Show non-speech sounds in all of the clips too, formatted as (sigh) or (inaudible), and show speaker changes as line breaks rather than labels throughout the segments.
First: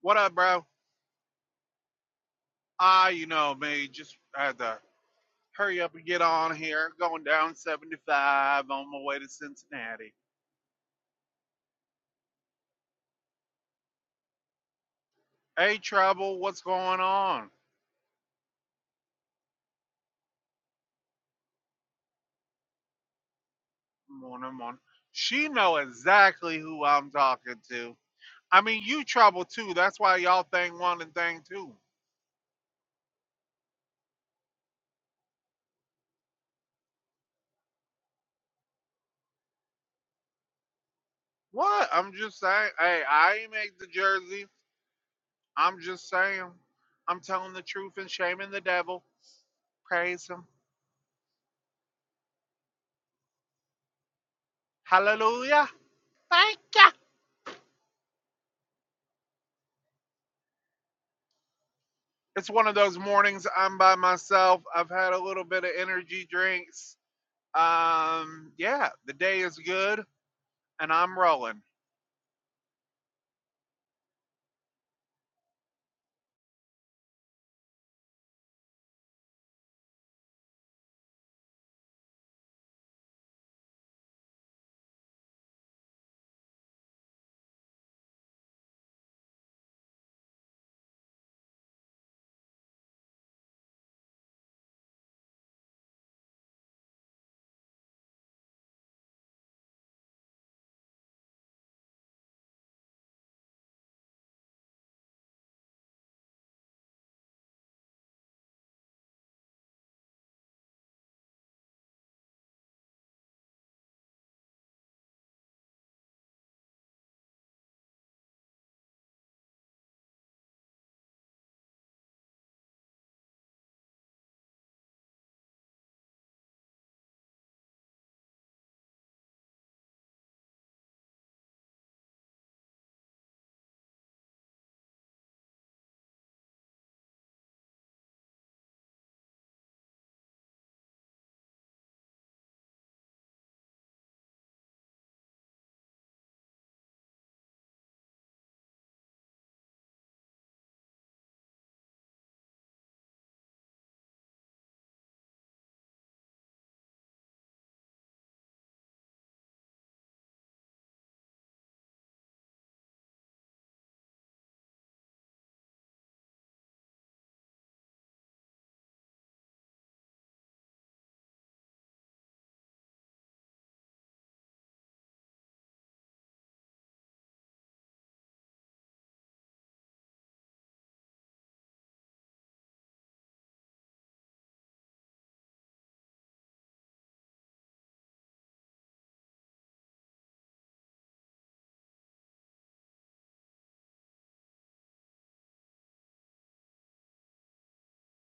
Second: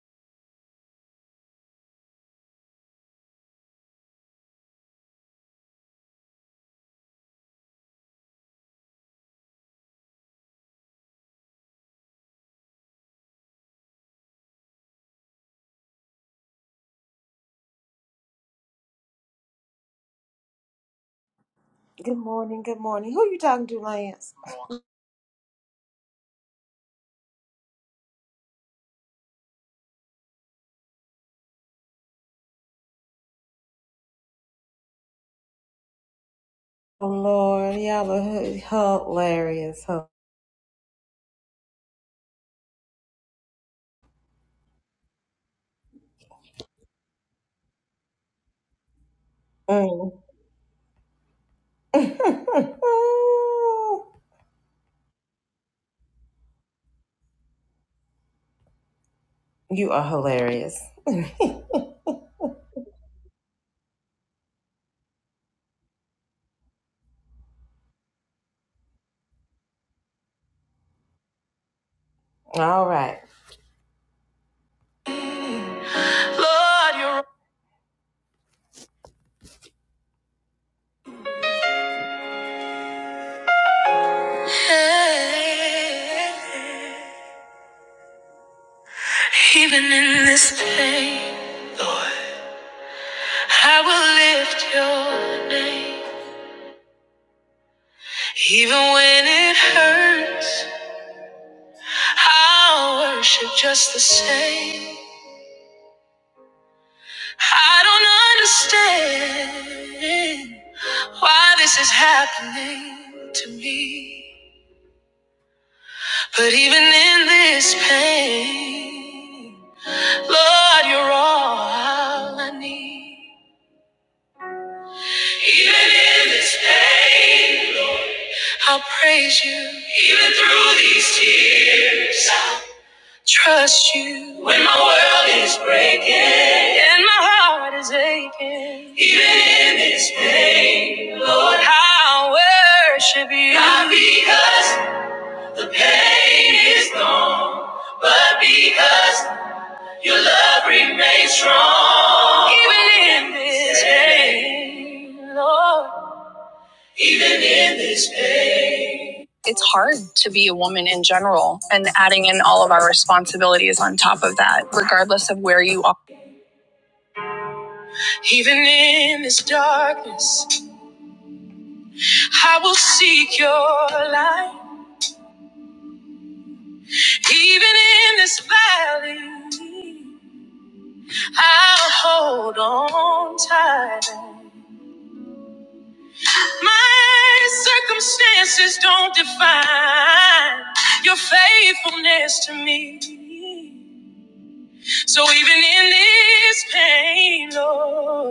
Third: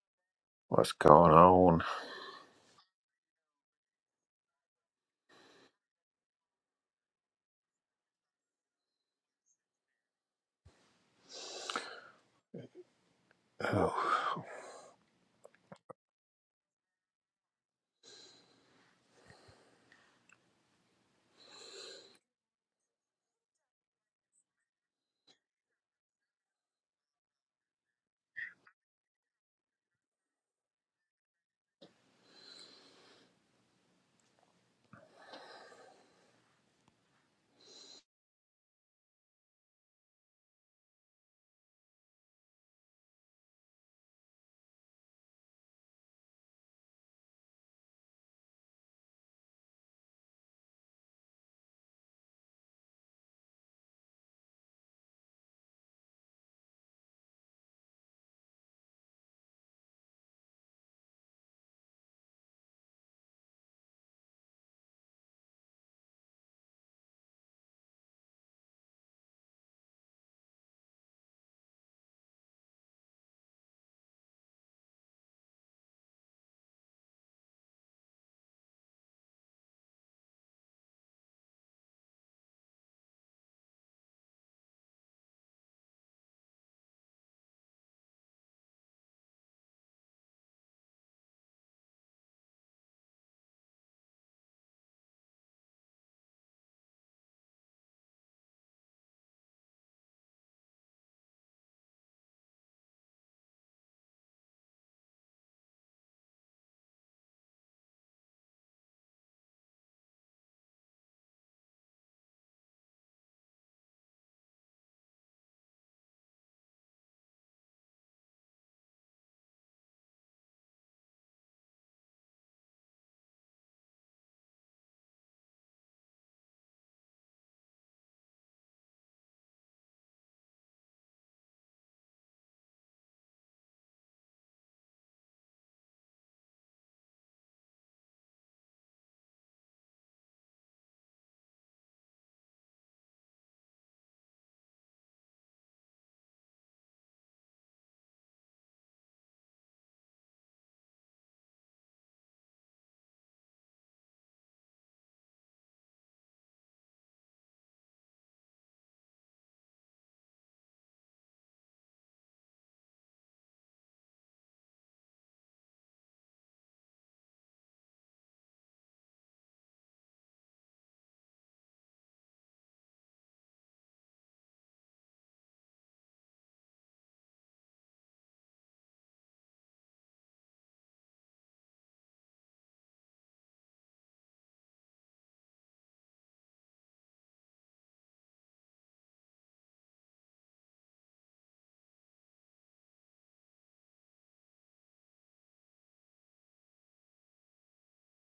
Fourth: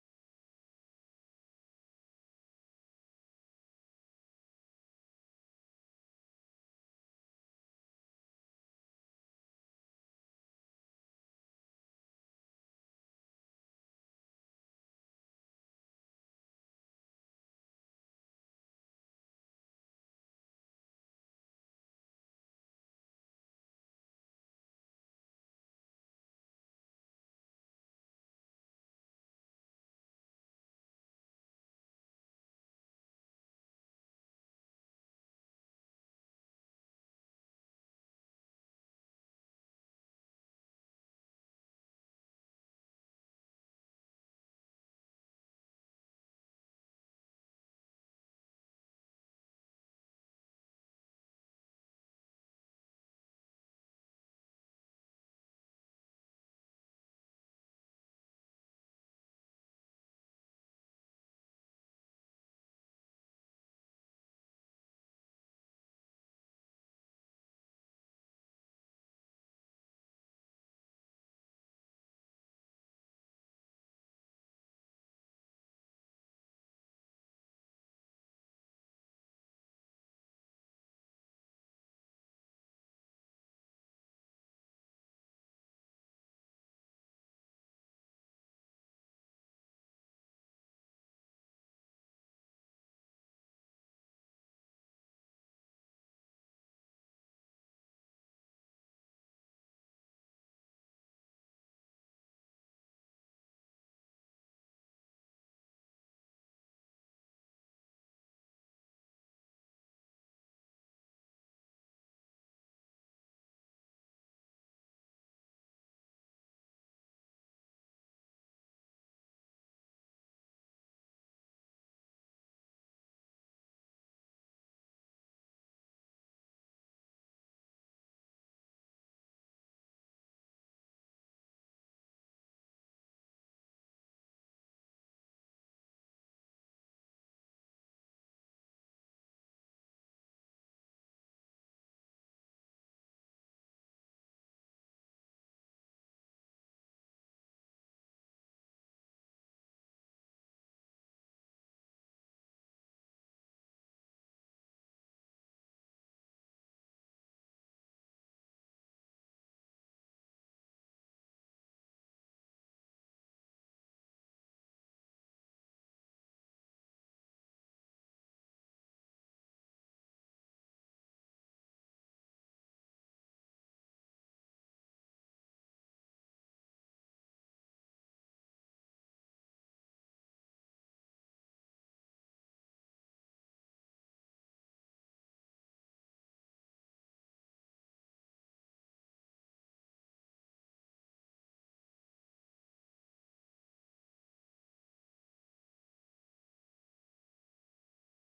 What up, bro?
What's going on?
Ah, you know me. Just had to hurry up and get on here. Going down 75 on my way to Cincinnati.
Oh,
Hey, Trouble, what's going on?
Good morning, good morning. Who you talking to, Lance?
Morning, morning. She know exactly who I'm talking to. I mean, you Trouble too. That's why y'all thing one and thing two.
Oh Lord, y'all are h- hilarious, huh?
What? I'm just saying. Hey, I ain't make the jersey. I'm just saying. I'm telling the truth and shaming the devil.
Mm.
Praise him.
(laughs)
Hallelujah. Thank ya.
you are hilarious. (laughs)
it's one of those mornings I'm by myself. I've had a little bit of energy drinks. Um, yeah, the day is good and I'm rolling.
All right. Lord, you're even in this pain, Lord, I will lift your name. Even when it hurts, I'll worship just the same. I don't understand why this is happening to me. But even in this pain, Lord, you're all I need. Even in this pain, I'll praise you. Even through these tears. I'll trust you when my world is breaking and my heart is aching. Even in this pain, Lord, I worship you. Not because the pain is gone, but because your love remains strong. Even in this pain, Lord. Even in this pain. It's hard to be a woman in general, and adding in all of our responsibilities on top of that, regardless of where you are. Even in this darkness, I will seek your light. Even in this valley, I'll hold on tight. My circumstances don't define your faithfulness to me. So even in this pain, Lord.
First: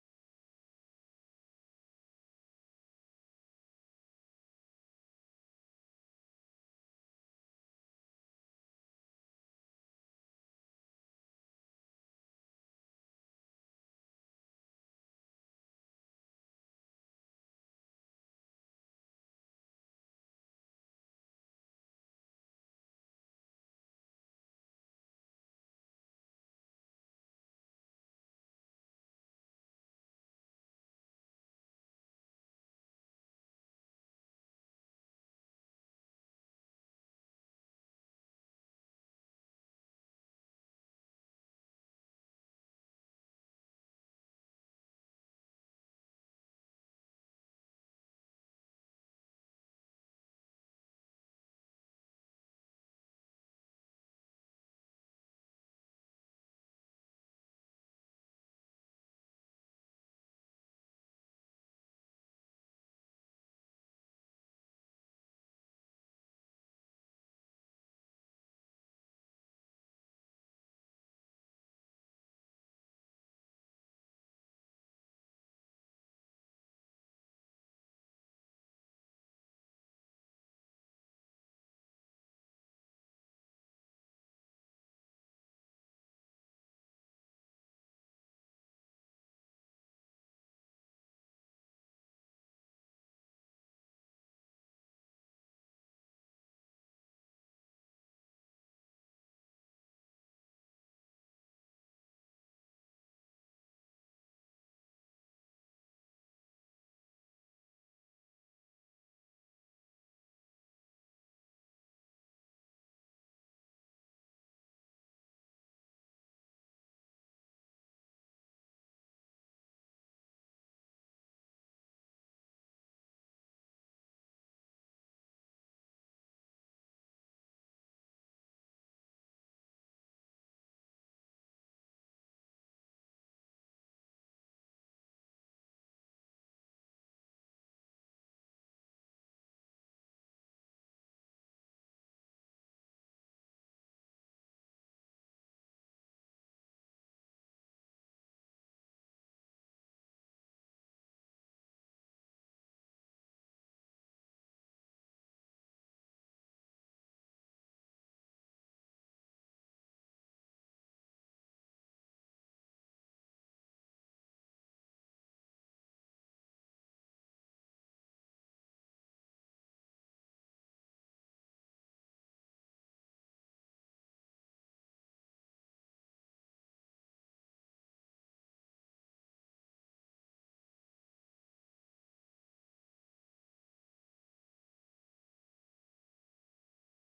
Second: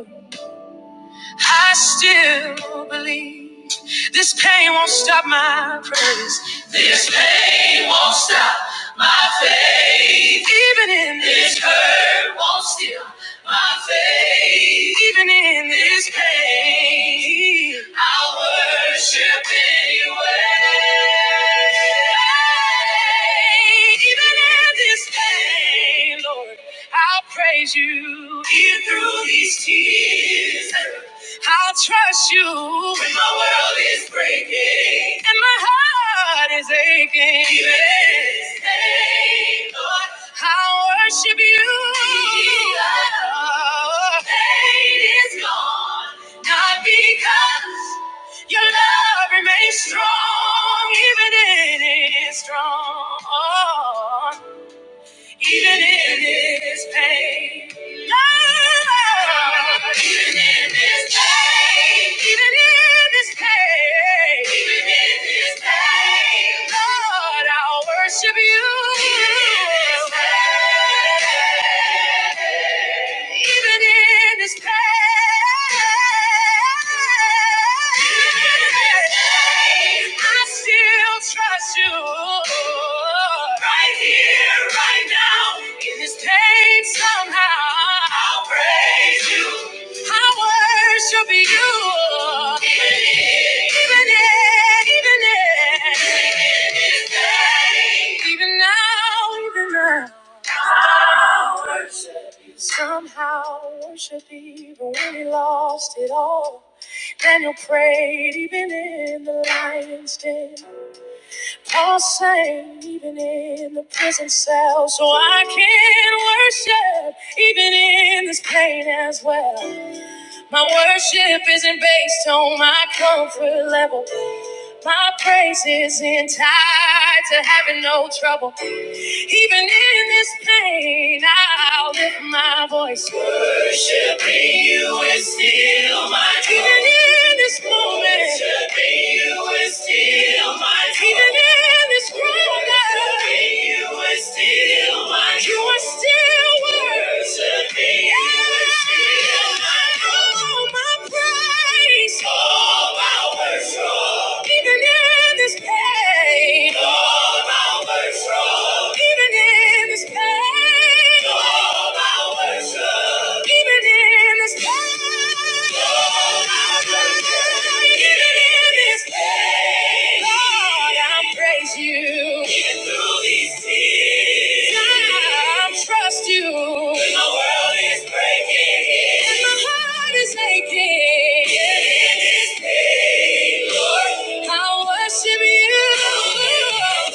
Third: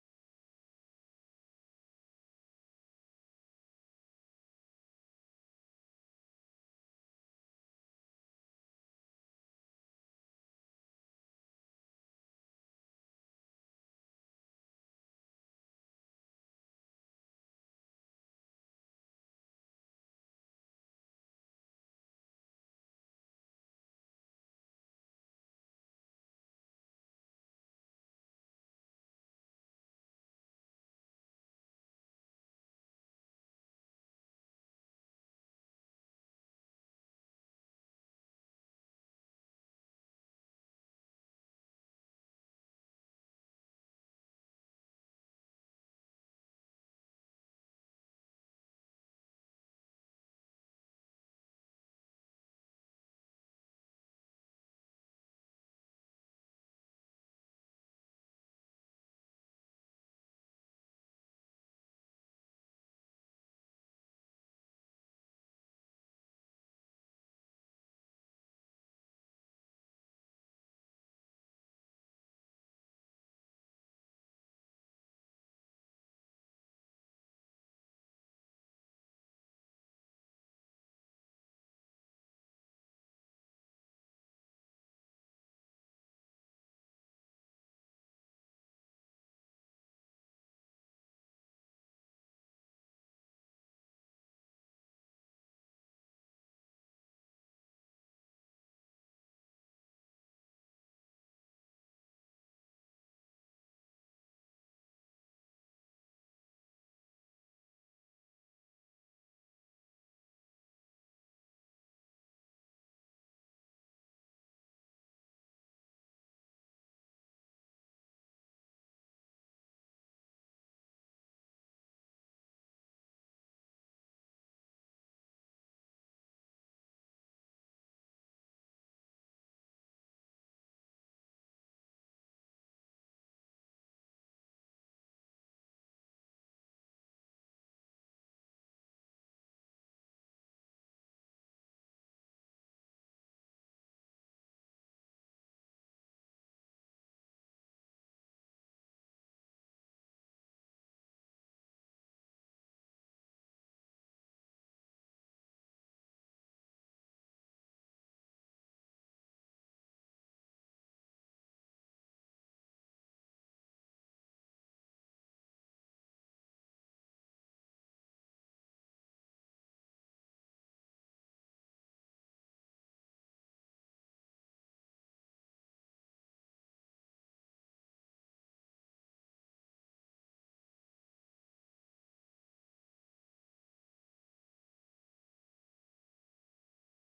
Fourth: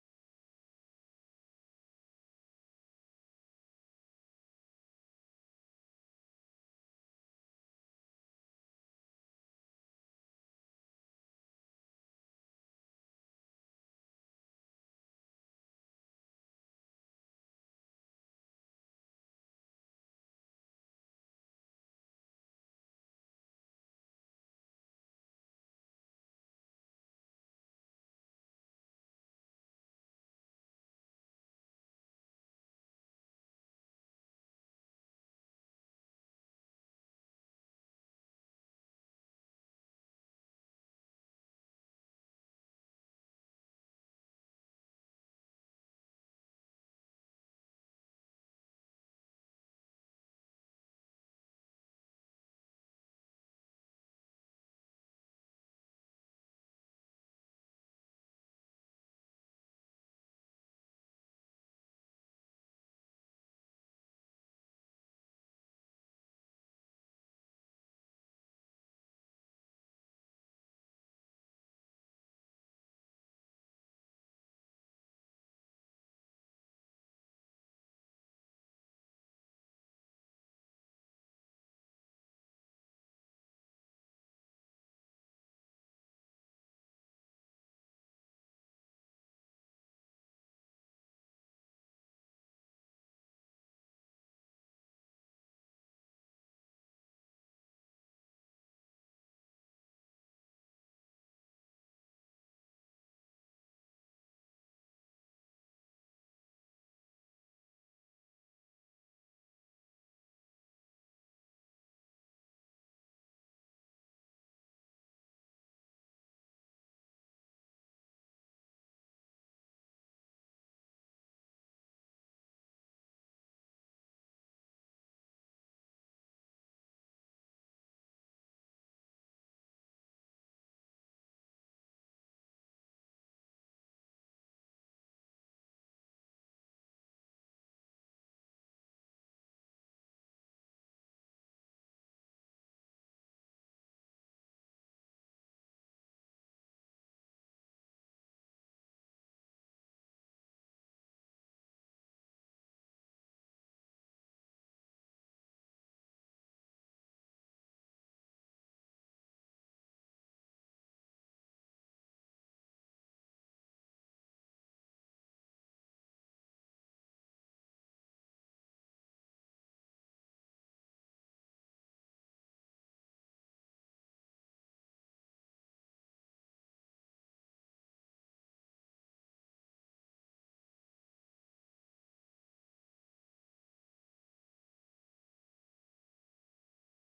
I still believe this pain won't stop my praise. This pain won't stop my faith. Even in this hurt won't steal my faith. Even in this pain, I'll worship anyway. Even in this pain, Lord, I'll praise you. Even through these tears. I'll trust you when my world is breaking and my heart is aching. Be with pain, Lord. I'll worship you. Jesus, pain is gone, not because your love remains strong, even in it is strong even in this pain. Lord, even in this pain, even in this pain, even in this pain, Lord, I'll worship you. Even in this pain. Even in his pain, I still trust you. Right here, right now, in this pain somehow. I'll praise you. I worship you. Even in, even in. Even now, even now. I'll worship You Somehow worship even when he lost it all. Daniel prayed even in the lion's den. Paul sang even in the prison cell. So I can worship even in this pain as well. My worship isn't based on my comfort level. My praise isn't to having no trouble. Even in this pain, I'll lift my voice. Worshiping you is still my joy. Even in this moment, worshiping you is still my joy. Even in this moment, worshiping you is still my joy. You are still worthy. Even in this pain. Lord, I praise you. Even through these tears, God, I trust you. When the world is breaking, and my heart is aching, in this pain, Lord, I worship you.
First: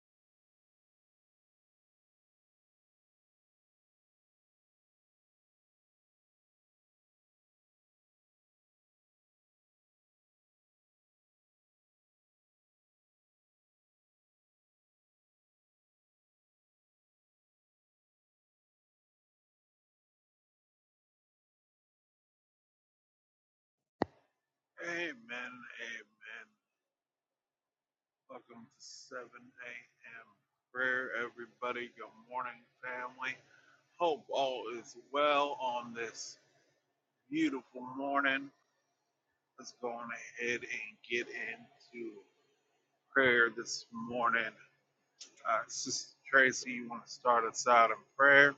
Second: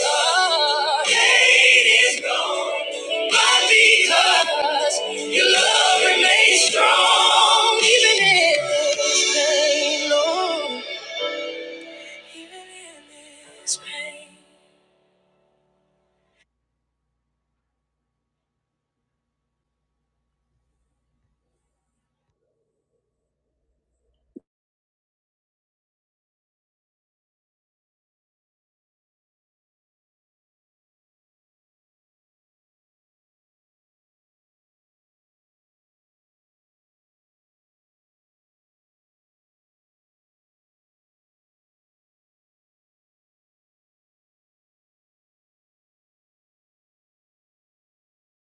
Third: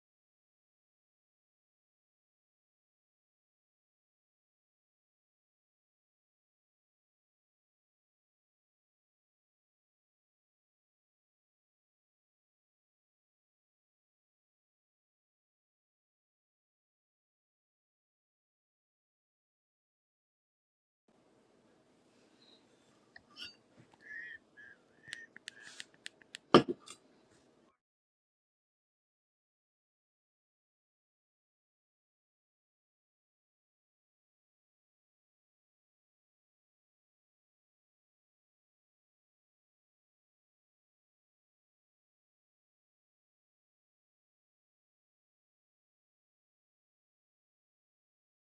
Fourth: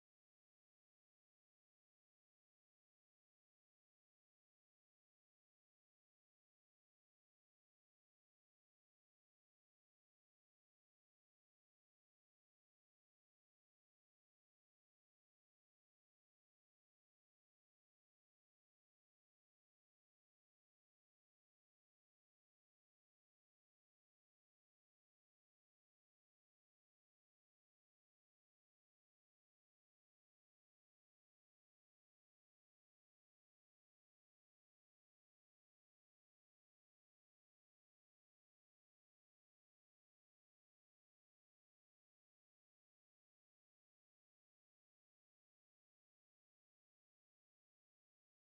Lord, Pain is gone, but because your love remains strong, even in, Lord, even in this pain.
Amen. Amen. Welcome to 7 a.m. prayer, everybody. Good morning, family. Hope all is well on this beautiful morning. Let's go on ahead and get into prayer this morning. Uh, Sister Tracy, you want to start us out in prayer?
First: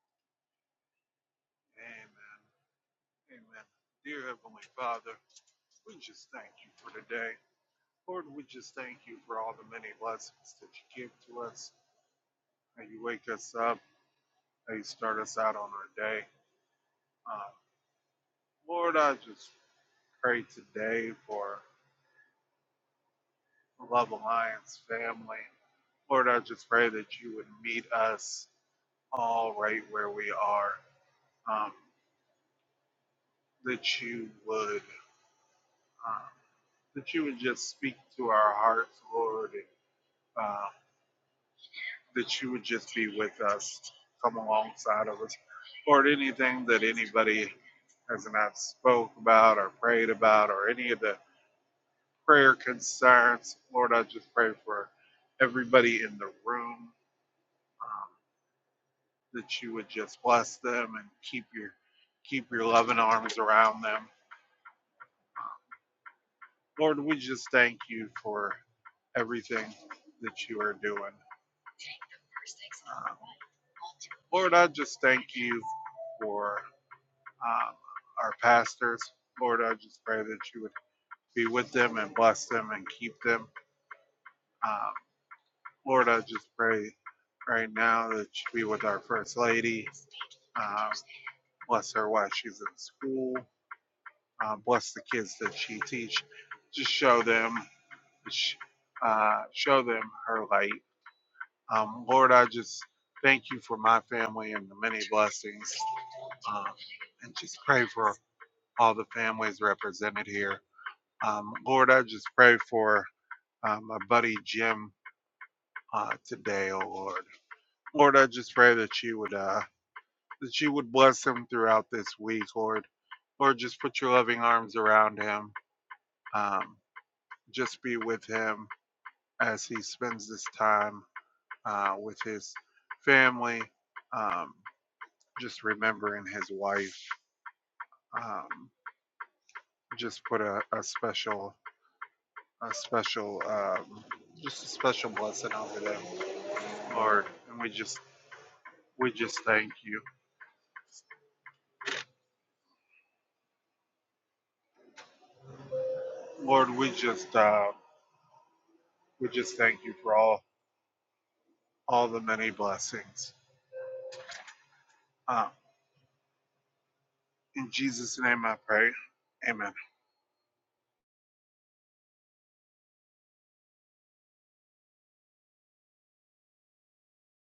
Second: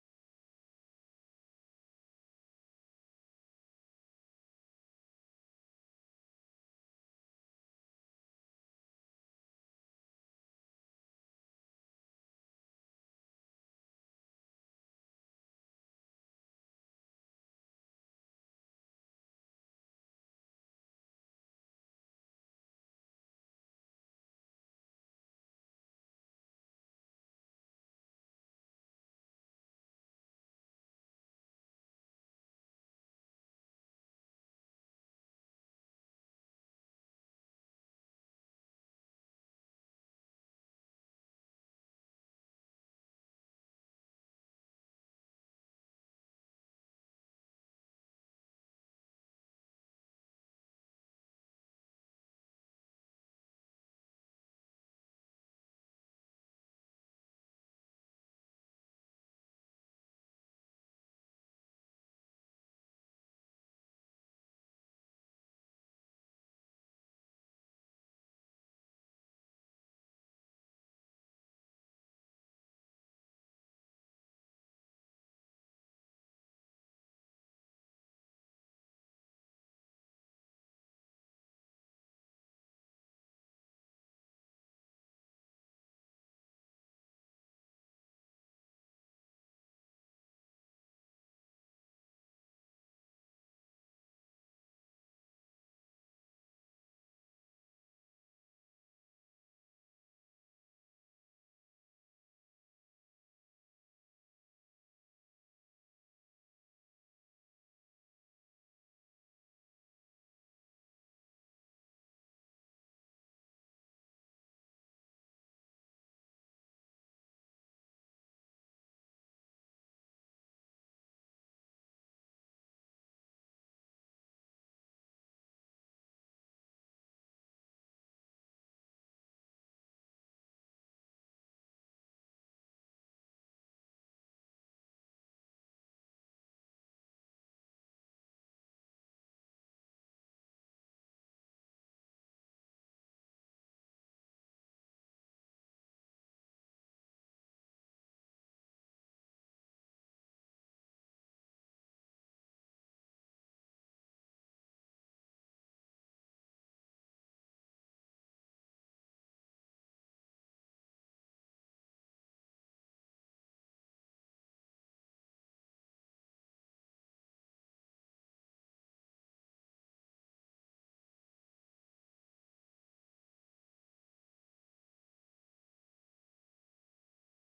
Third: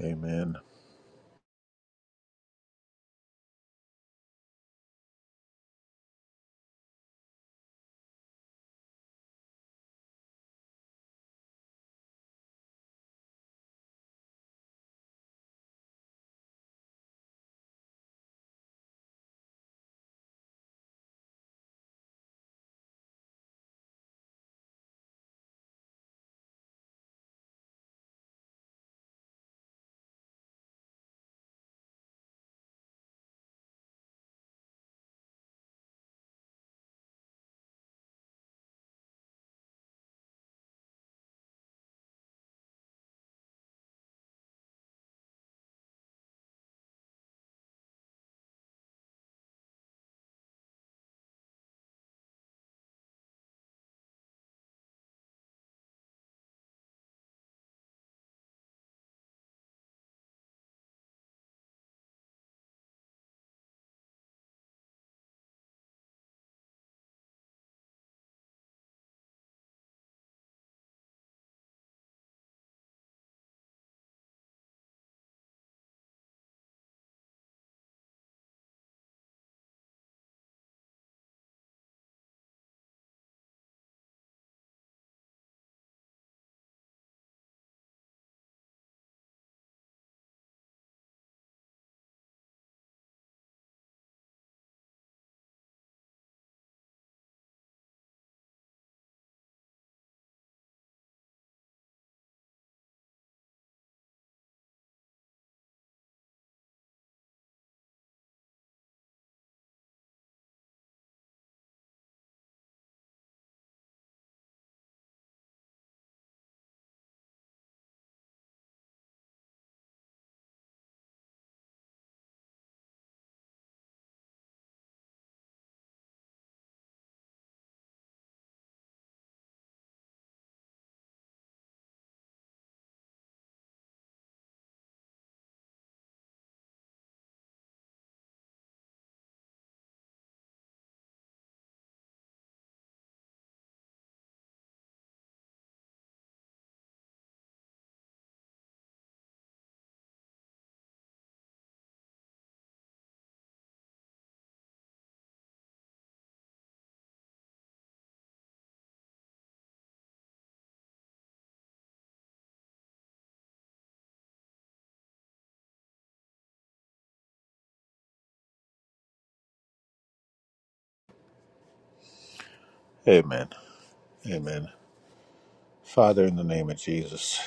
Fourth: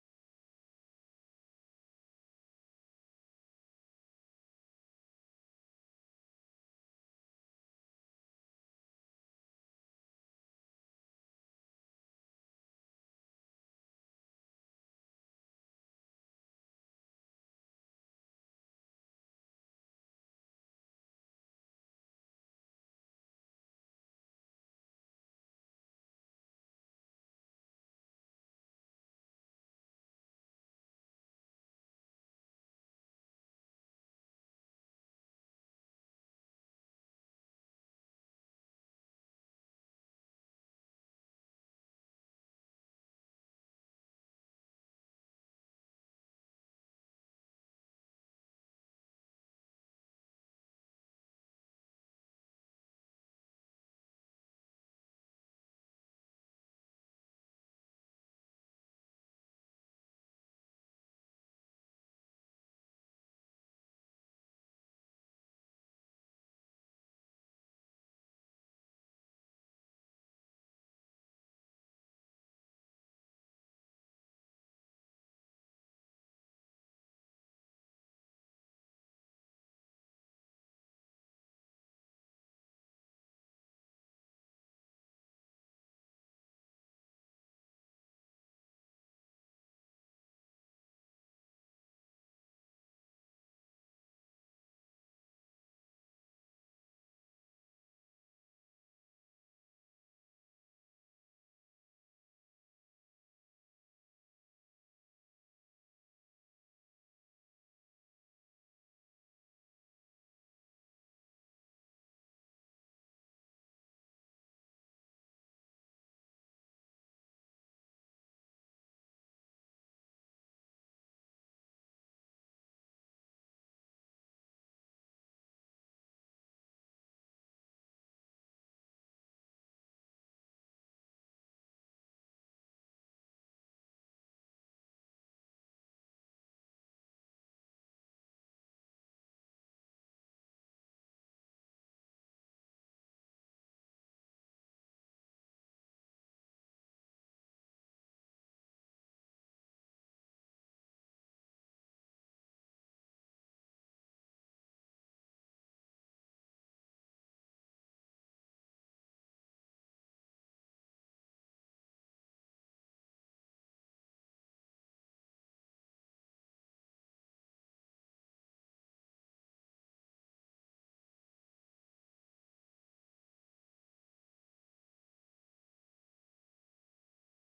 amen.
Amen. Amen. Dear Heavenly Father, we just thank you for today. Lord, we just thank you for all the many blessings that you give to us, how you wake us up, how you start us out on our day. Uh, Lord, I just pray today for the Love Alliance family. Lord, I just pray that you would meet us all right where we are, um, that you would. Um, that you would just speak to our hearts, Lord, and, uh, that you would just be with us, come alongside of us, Lord. Anything that anybody has not spoke about or prayed about or any of the prayer concerns, Lord, I just pray for everybody in the room um, that you would just bless them and keep your keep your loving arms around them. Lord, we just thank you for everything that you are doing. Um, Lord, I just thank you for um, our pastors. Lord, I just pray that you would be with them and bless them and keep them. Um, Lord, I just pray right now that you be with our First Lady. Um, bless her while she's in school. Um, bless the kids that she teach. Just show them, uh, show them her light. Um, Lord, I just thank you for my family and the many blessings. Um, and just pray for all the families represented here. Um, Lord, I just pray for uh, my buddy Jim uh, today, oh Lord. Lord, I just pray that you would uh, that you would bless him throughout this week, Lord. Lord, just put your loving arms around him. Um, just be with him as he spends this time uh, with his family. Um, just remembering his wife. Um, just put a, a special, a special, um, just a special blessing over them. Lord, and we just we just thank you, Lord. We just uh, we just thank you for all all the many blessings. Uh, in Jesus' name, I pray. Amen.
Amen. Amen. Father, in the name of Jesus,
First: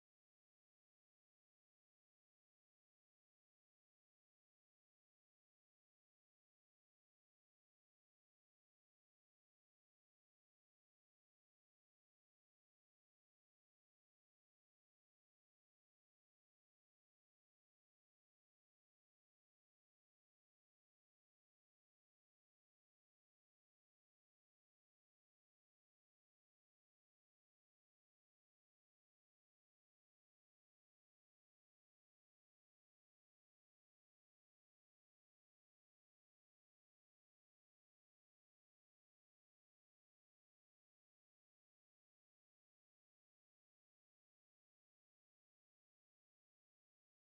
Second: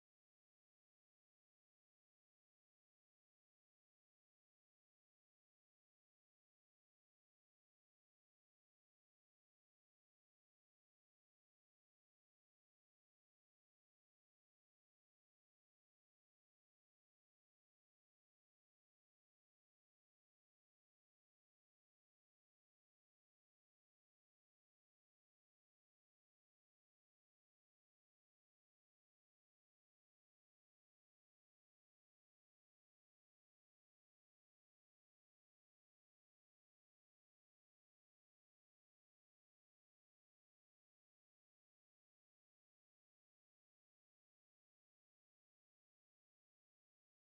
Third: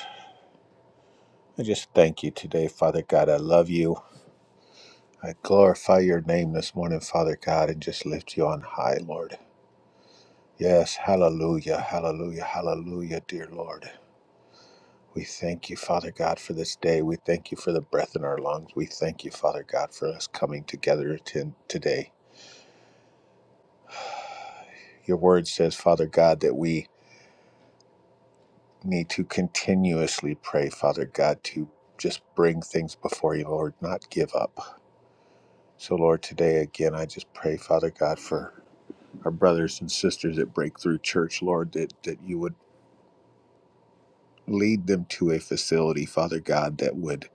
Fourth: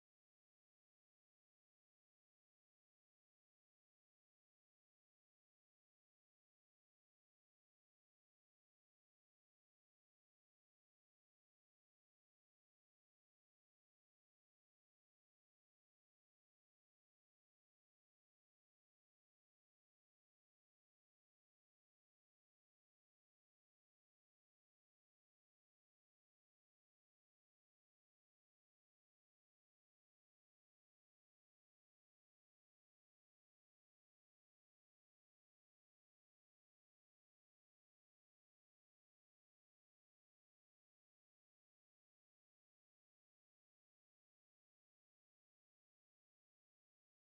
I just thank you today, Father God. I love you. I glorify your name this morning, Father God, and just lift you on high, Lord. Yes, hallelujah, hallelujah, hallelujah, dear Lord. We thank you, Father God, for this day. We thank you for the breath in our lungs. We thank you, Father God, for us coming together to today. Your word says, Father God, that we need to continuously pray, Father God, to just bring things before you, Lord, not give up. So, Lord, today again, I just pray, Father God, for our brothers and sisters at Breakthrough Church, Lord, that, that you would lead them to a facility, Father God, that would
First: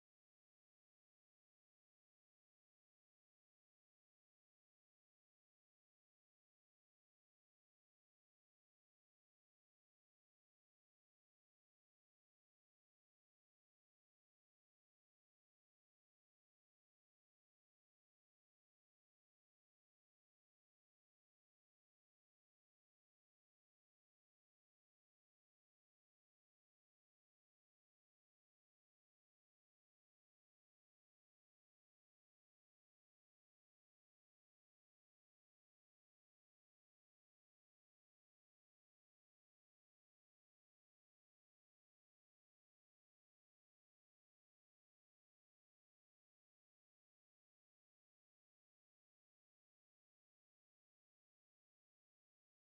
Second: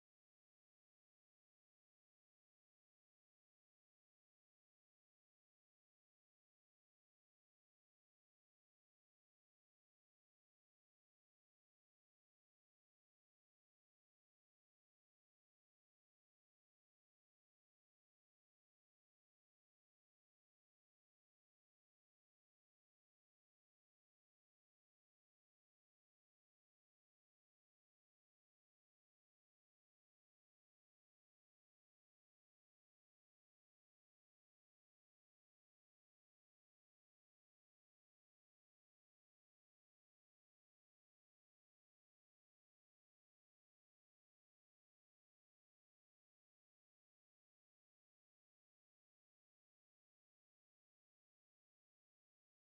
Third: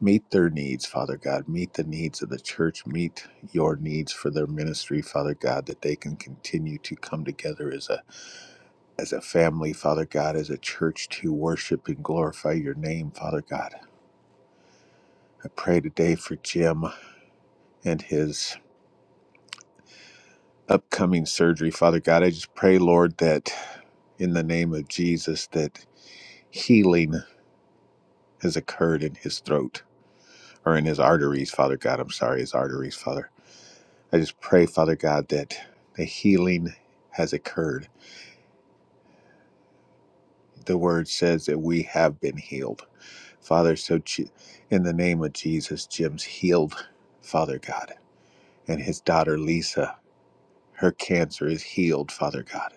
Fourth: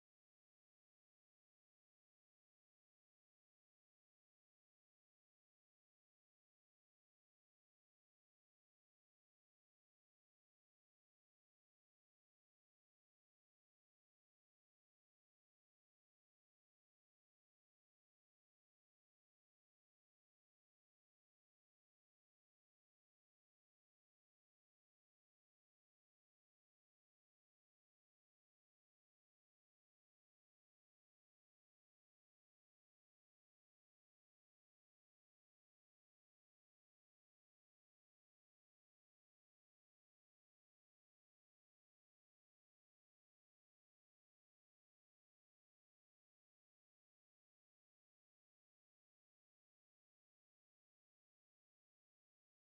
meet their needs, Father God, meet the needs of the church, meet your needs for their ministry, Father God, that they can continue to come together as a as a family, Father God, as a church to worship and glorify your name, Father God. I pray today for Jim and his upcoming surgery. Father God, I just pray, Lord, that in the name of Jesus, that healing has occurred in his throat or in his arteries, Father God. I'm sorry, his arteries, Father. I just pray, Father God, that the healing has occurred. The word says that we have been healed. Father, so in the name of Jesus, Jim's healed, Father God. And his daughter, Lisa, her cancer is healed, Father God.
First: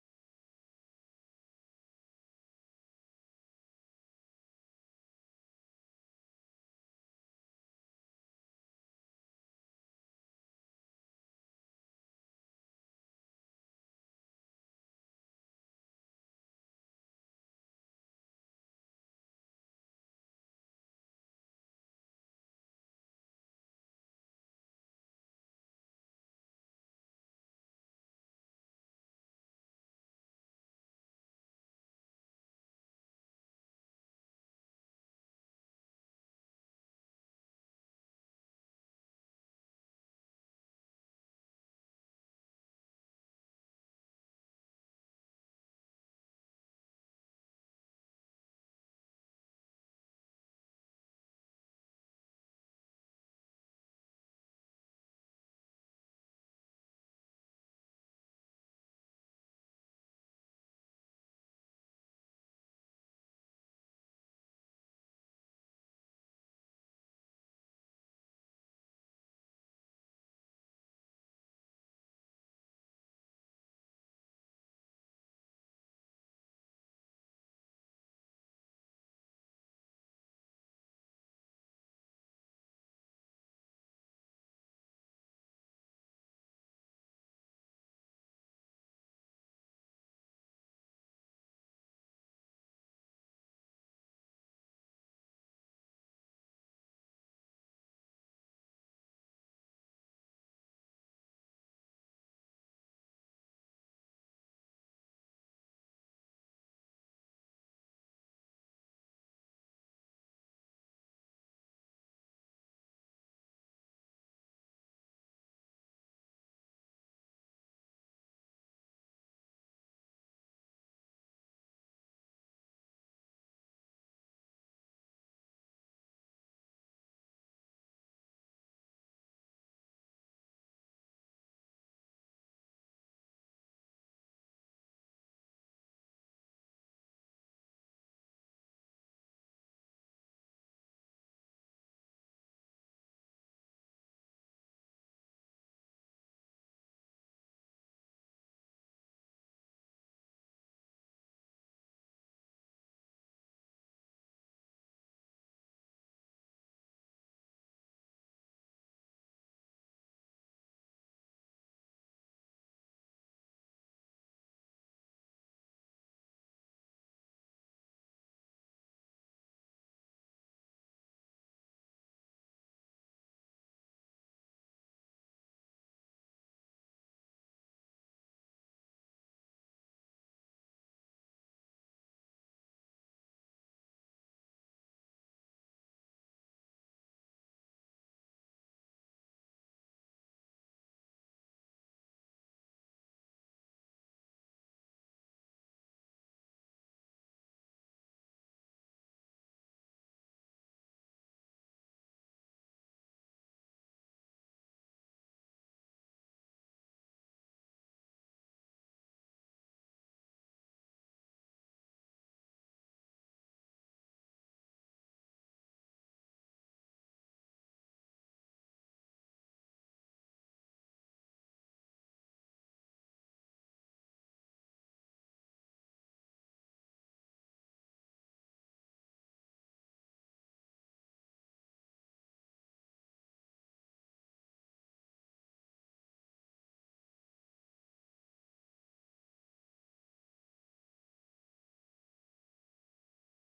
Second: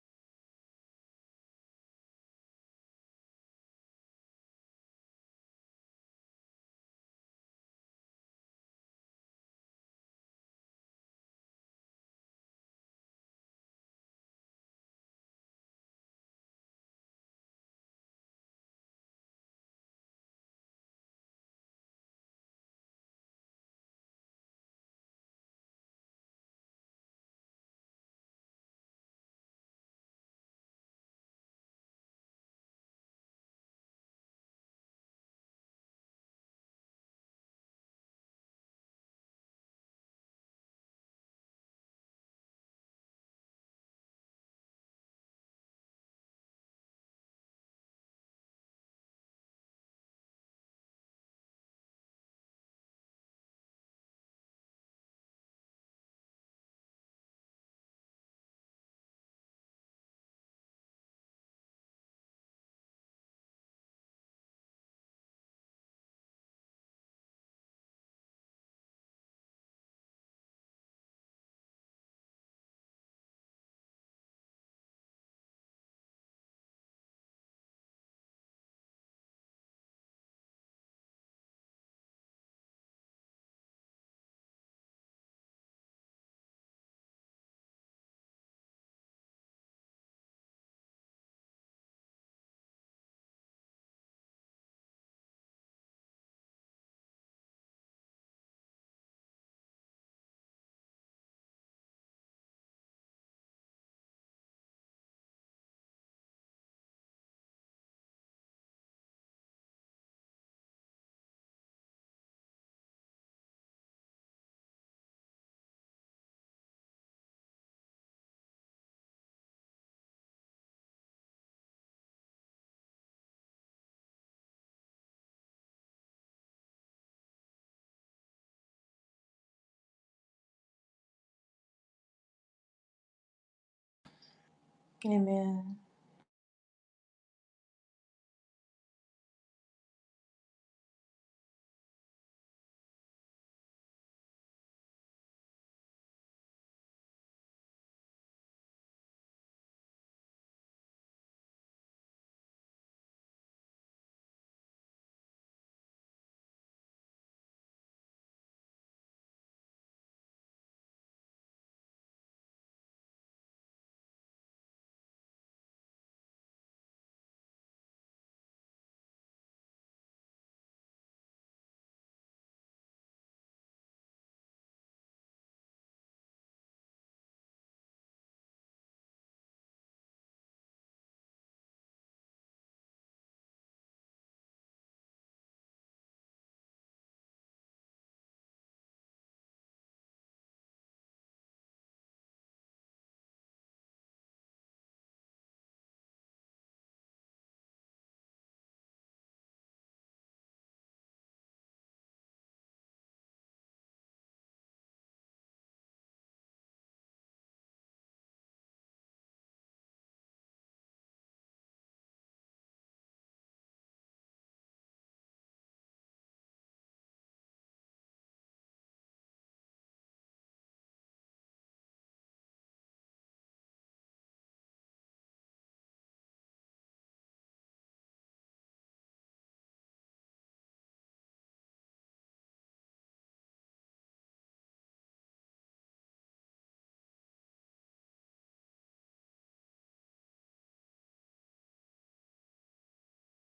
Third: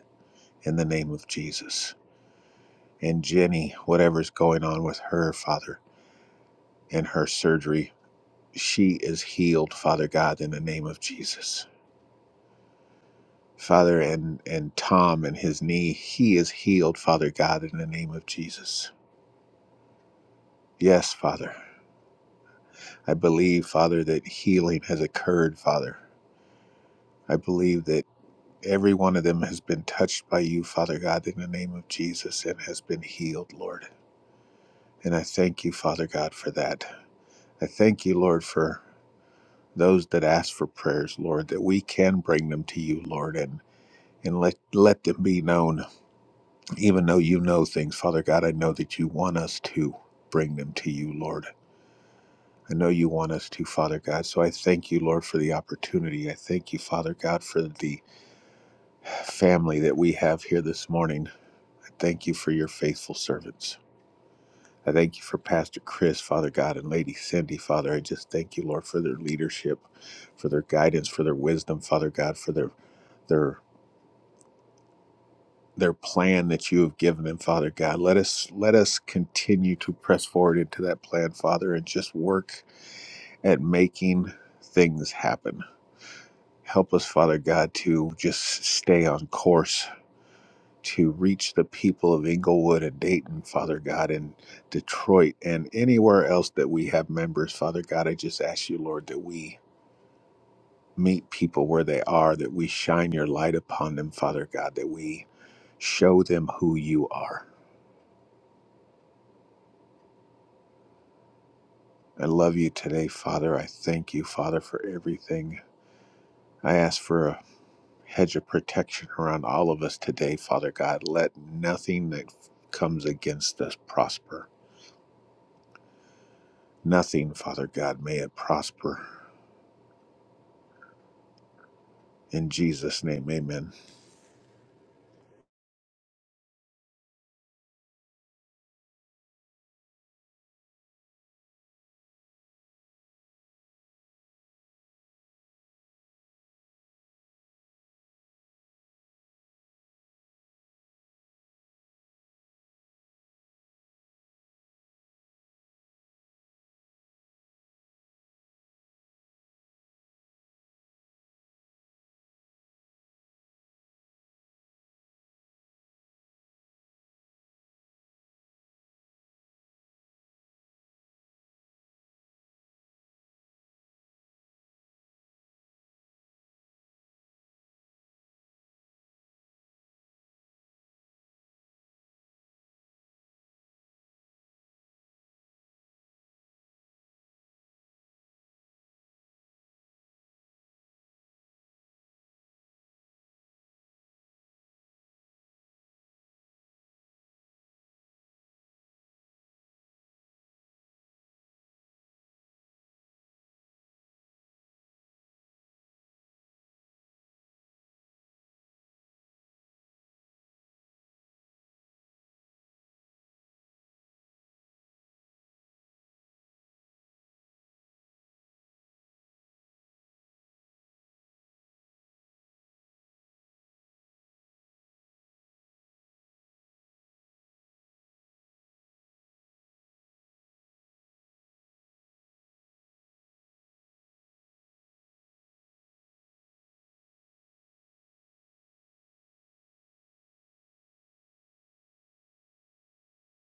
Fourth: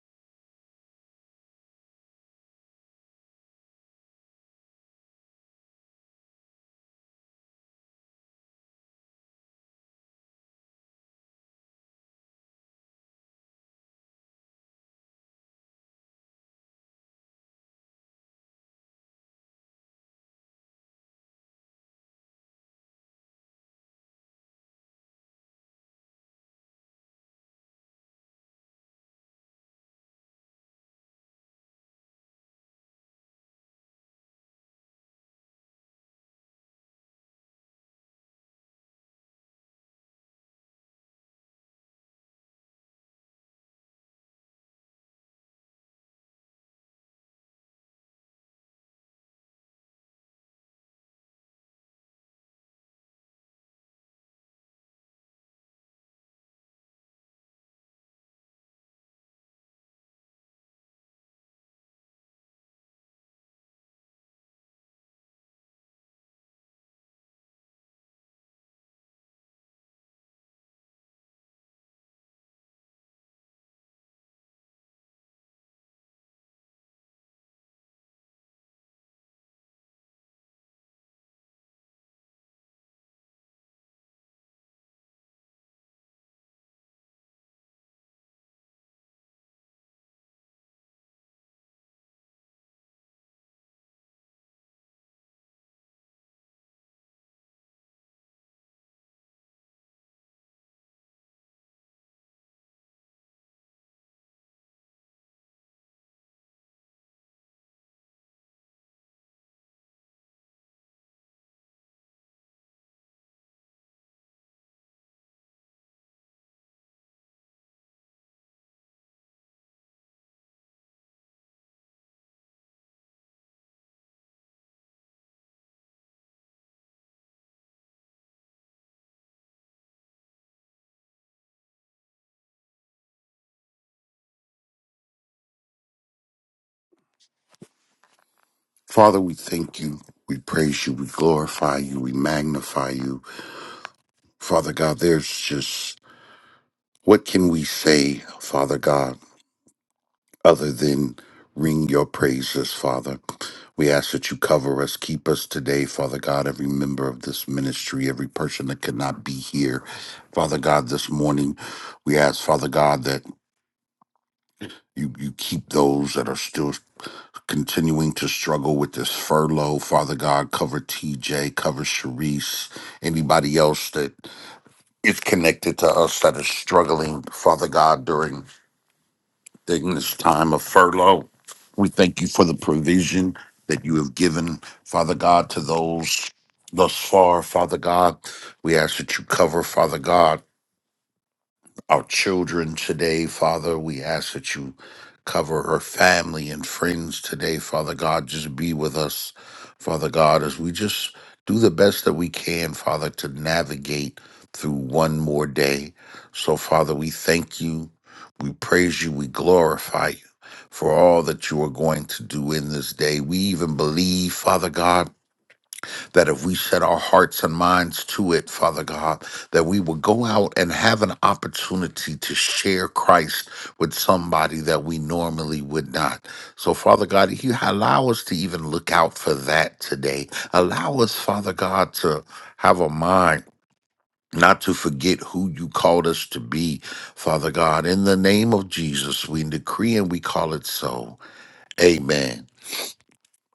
in the name of Jesus. And Jenny, whatever's going on with her, Father, and her surgery, she is healed, Father God, in the name of Jesus. Father, and, and Tom and his knee, he is healed, Father God, in the name of Jesus. Yes, Father. I believe, Father, that healing has occurred, Father. I believe that every one of them has been touched by you, Father God, in the name of Jesus, and has been healed, Lord. And I thank you, Father God, for that. I thank you, Lord, for those that ask for prayers, Lord, that we can bring them to you, Lord, and and let let them be known. Even though you know things, Father God, I know that you want us to bring them to you, Lord. I know you want us to, Father God. So I thank you, Lord, for the opportunity. I thank you, Father God, for the family that we have here this morning. I thank you for your faithful servants. I thank you for Pastor Chris, Father God, and Lady Cindy, Father. I just thank you, Lord, for their leadership, for their guidance, for their wisdom, Father God, for their their their plan that you have given them, Father God. Let us let us continue to press forward into that plan, Father, and just work at making things happen. Help us, Father God, to just stay on course to reach the people of Inglewood and Dayton, Father God, and Detroit and anywhere else that we have members, Father God. I just ask you, Lord, that we meet people where they are, that we shine your light upon them, Father God, that we show them who you are I love you today, Father. I thank you, Father, for everything. I ask for a hedge of protection around all of us today, Father God. Let nothing that comes against us prosper. Nothing, Father God, may it prosper. In Jesus' name, amen.
Father, we thank you. We praise you. We glorify you. We magnify you. Father God, there's just what can we say, Father God, other than ring your praises, Father? We ask that you cover us, keep us today, Father God, every member of this ministry, every person that could not be here. Father God, this morning, we ask, Father God, that you, you keep those that are still continuing to struggle with this furlough. Father God, cover TJ, cover Sharice, anybody else that is connected to us that is struggling, Father God, during, during this time of furlough. We thank you for the provision that you have given, Father God, to those thus far, Father God. We ask that you cover, Father God our children today, Father. We ask that you cover her family and friends today, Father God. Just be with us, Father God, as we just do the best that we can, Father, to navigate through one more day. So, Father, we thank you, we praise you, we glorify you. For all that you are going to do in this day. We even believe, Father God, that if we set our hearts and minds to it, Father God, that we will go out and have an opportunity to share Christ with somebody that we normally would not. So, Father God, you allow us to even look out for that today. Allow us, Father God, to have a mind. Not to forget who you called us to be, Father God. In the name of Jesus, we decree and we call it so. Amen.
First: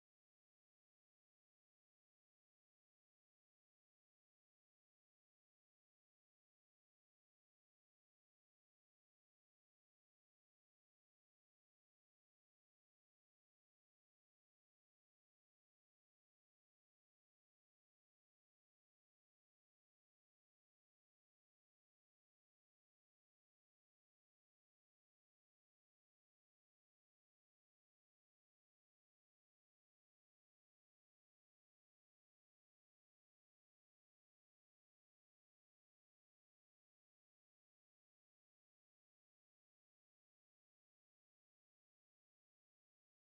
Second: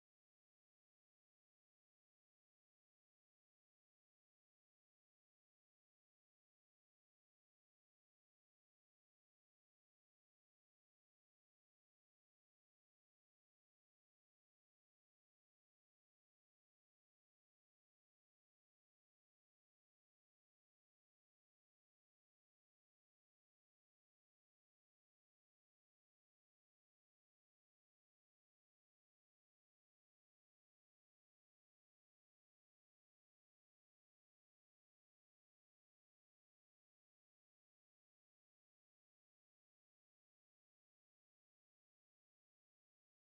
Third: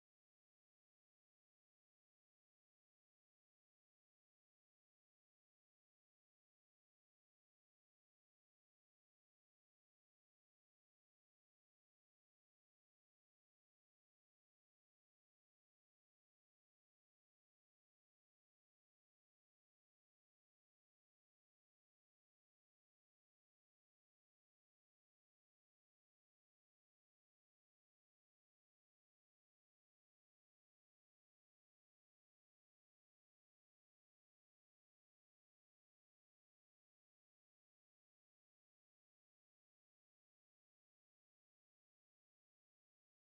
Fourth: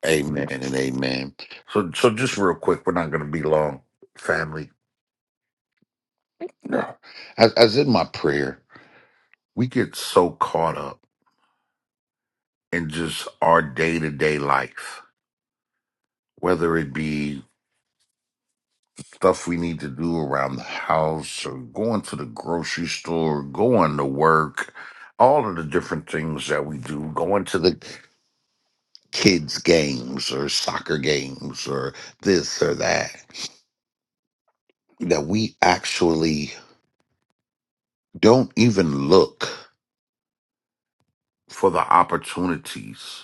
Amen and amen. So, so just real quick, we're not going to be long, family. No. As, as in my prayer, we get so caught up in just our day to day life, whether it be stuff we need to do around the house or going to the grocery store, going to work, all of the different things that we do, going to the kids' games or soccer games or this or that, that we actually don't even look for the opportunities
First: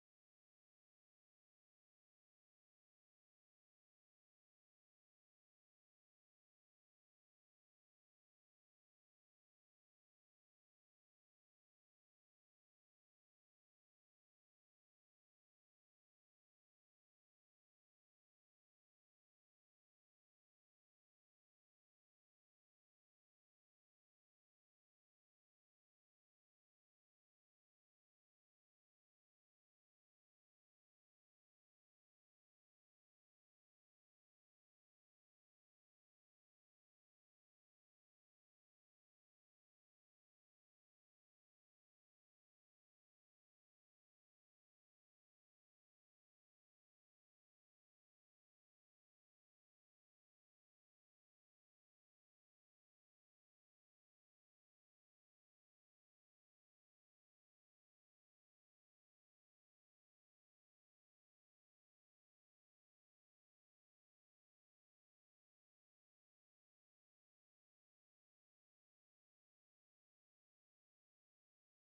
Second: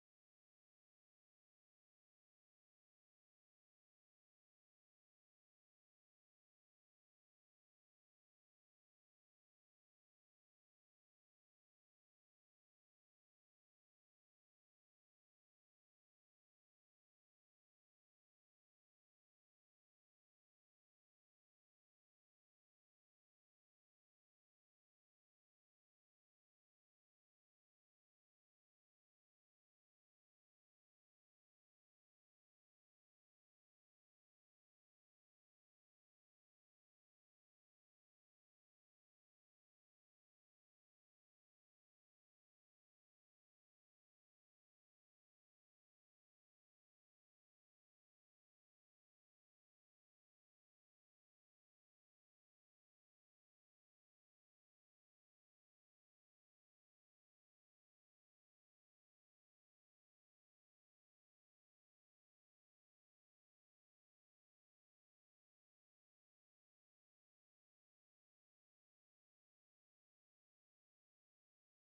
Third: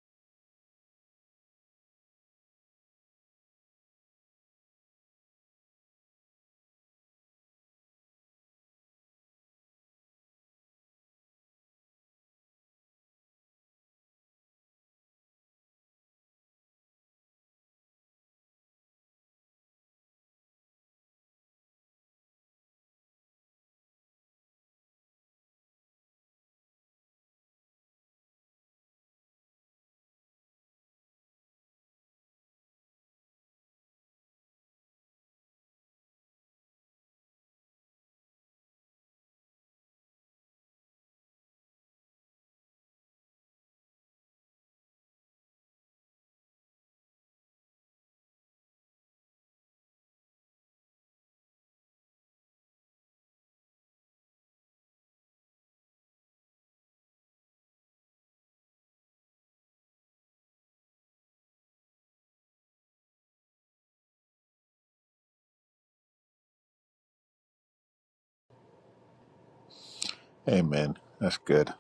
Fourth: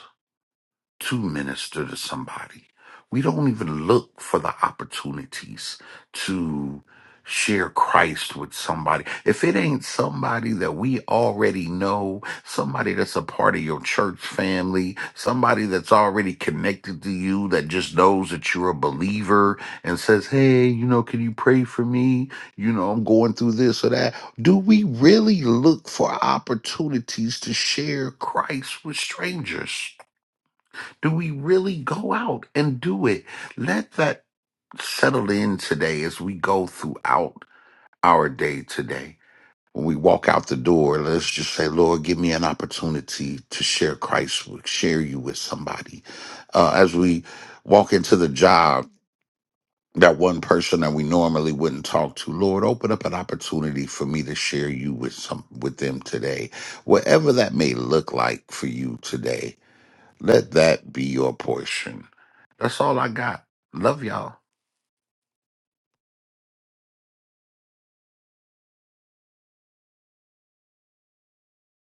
to minister to somebody. We don't even look for the opportunities to share Christ with somebody. If it ain't somebody that we already know, somebody that's a part of your church family, somebody that's already connected to you that just knows that you're a believer and says, Hey, you know, can you pray for me? You know, I'm going through this or that. Do we really look for opportunities to share Christ with strangers? Do we really go out and do it? Let that settle in today as we go throughout our day today. When we walk out the door, let's just say, Lord, give me an opportunity to share Christ, with, share you with somebody. Uh, as we walk into the job, that one person that we normally wouldn't talk to, Lord, open up an opportunity for me to share you with some with them today. Whatever that may look like for you today, let that be your portion that's all I got. Love y'all.
Amen. That's good.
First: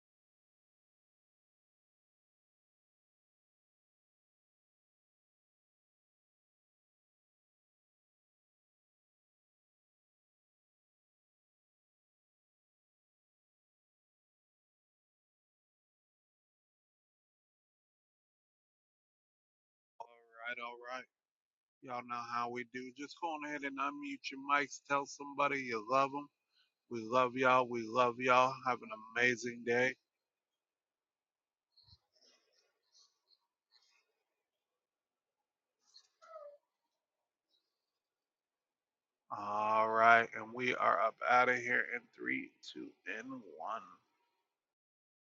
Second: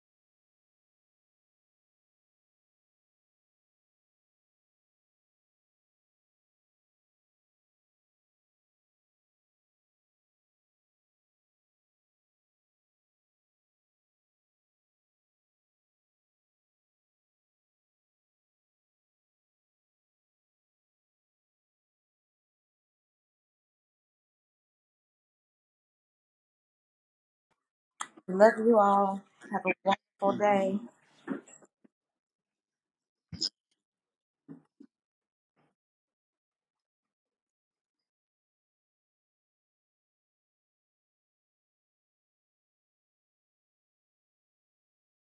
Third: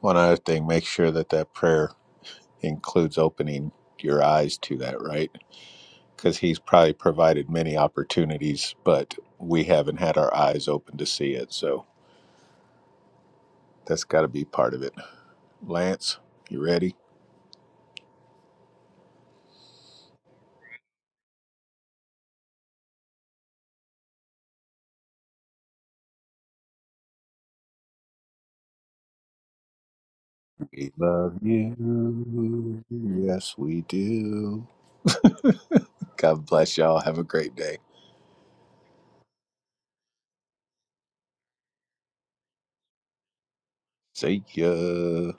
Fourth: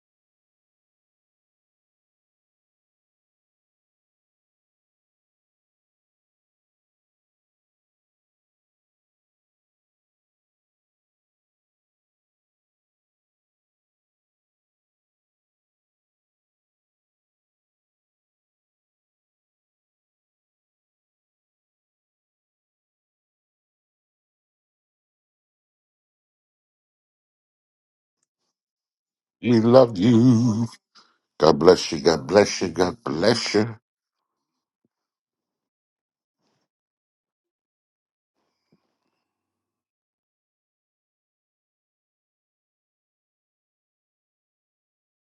One other thing, make sure that that prayer includes opening your eyes to that, right? Because He's probably provided many opportunities, but we haven't had our eyes open to see it. So that's got to be part of it. Lance, you ready?
All right, all right. Y'all know how we do. Just go on ahead and unmute your mics. Tell somebody you love them. We love y'all. We love y'all. Have an
We
amazing day.
love you.
We love
God bless you. God bless you.
you.
God
Yes,
bless you.
we do. God bless y'all. Have a great day.
All right, and we are up out of here in three, two, and one.
See ya.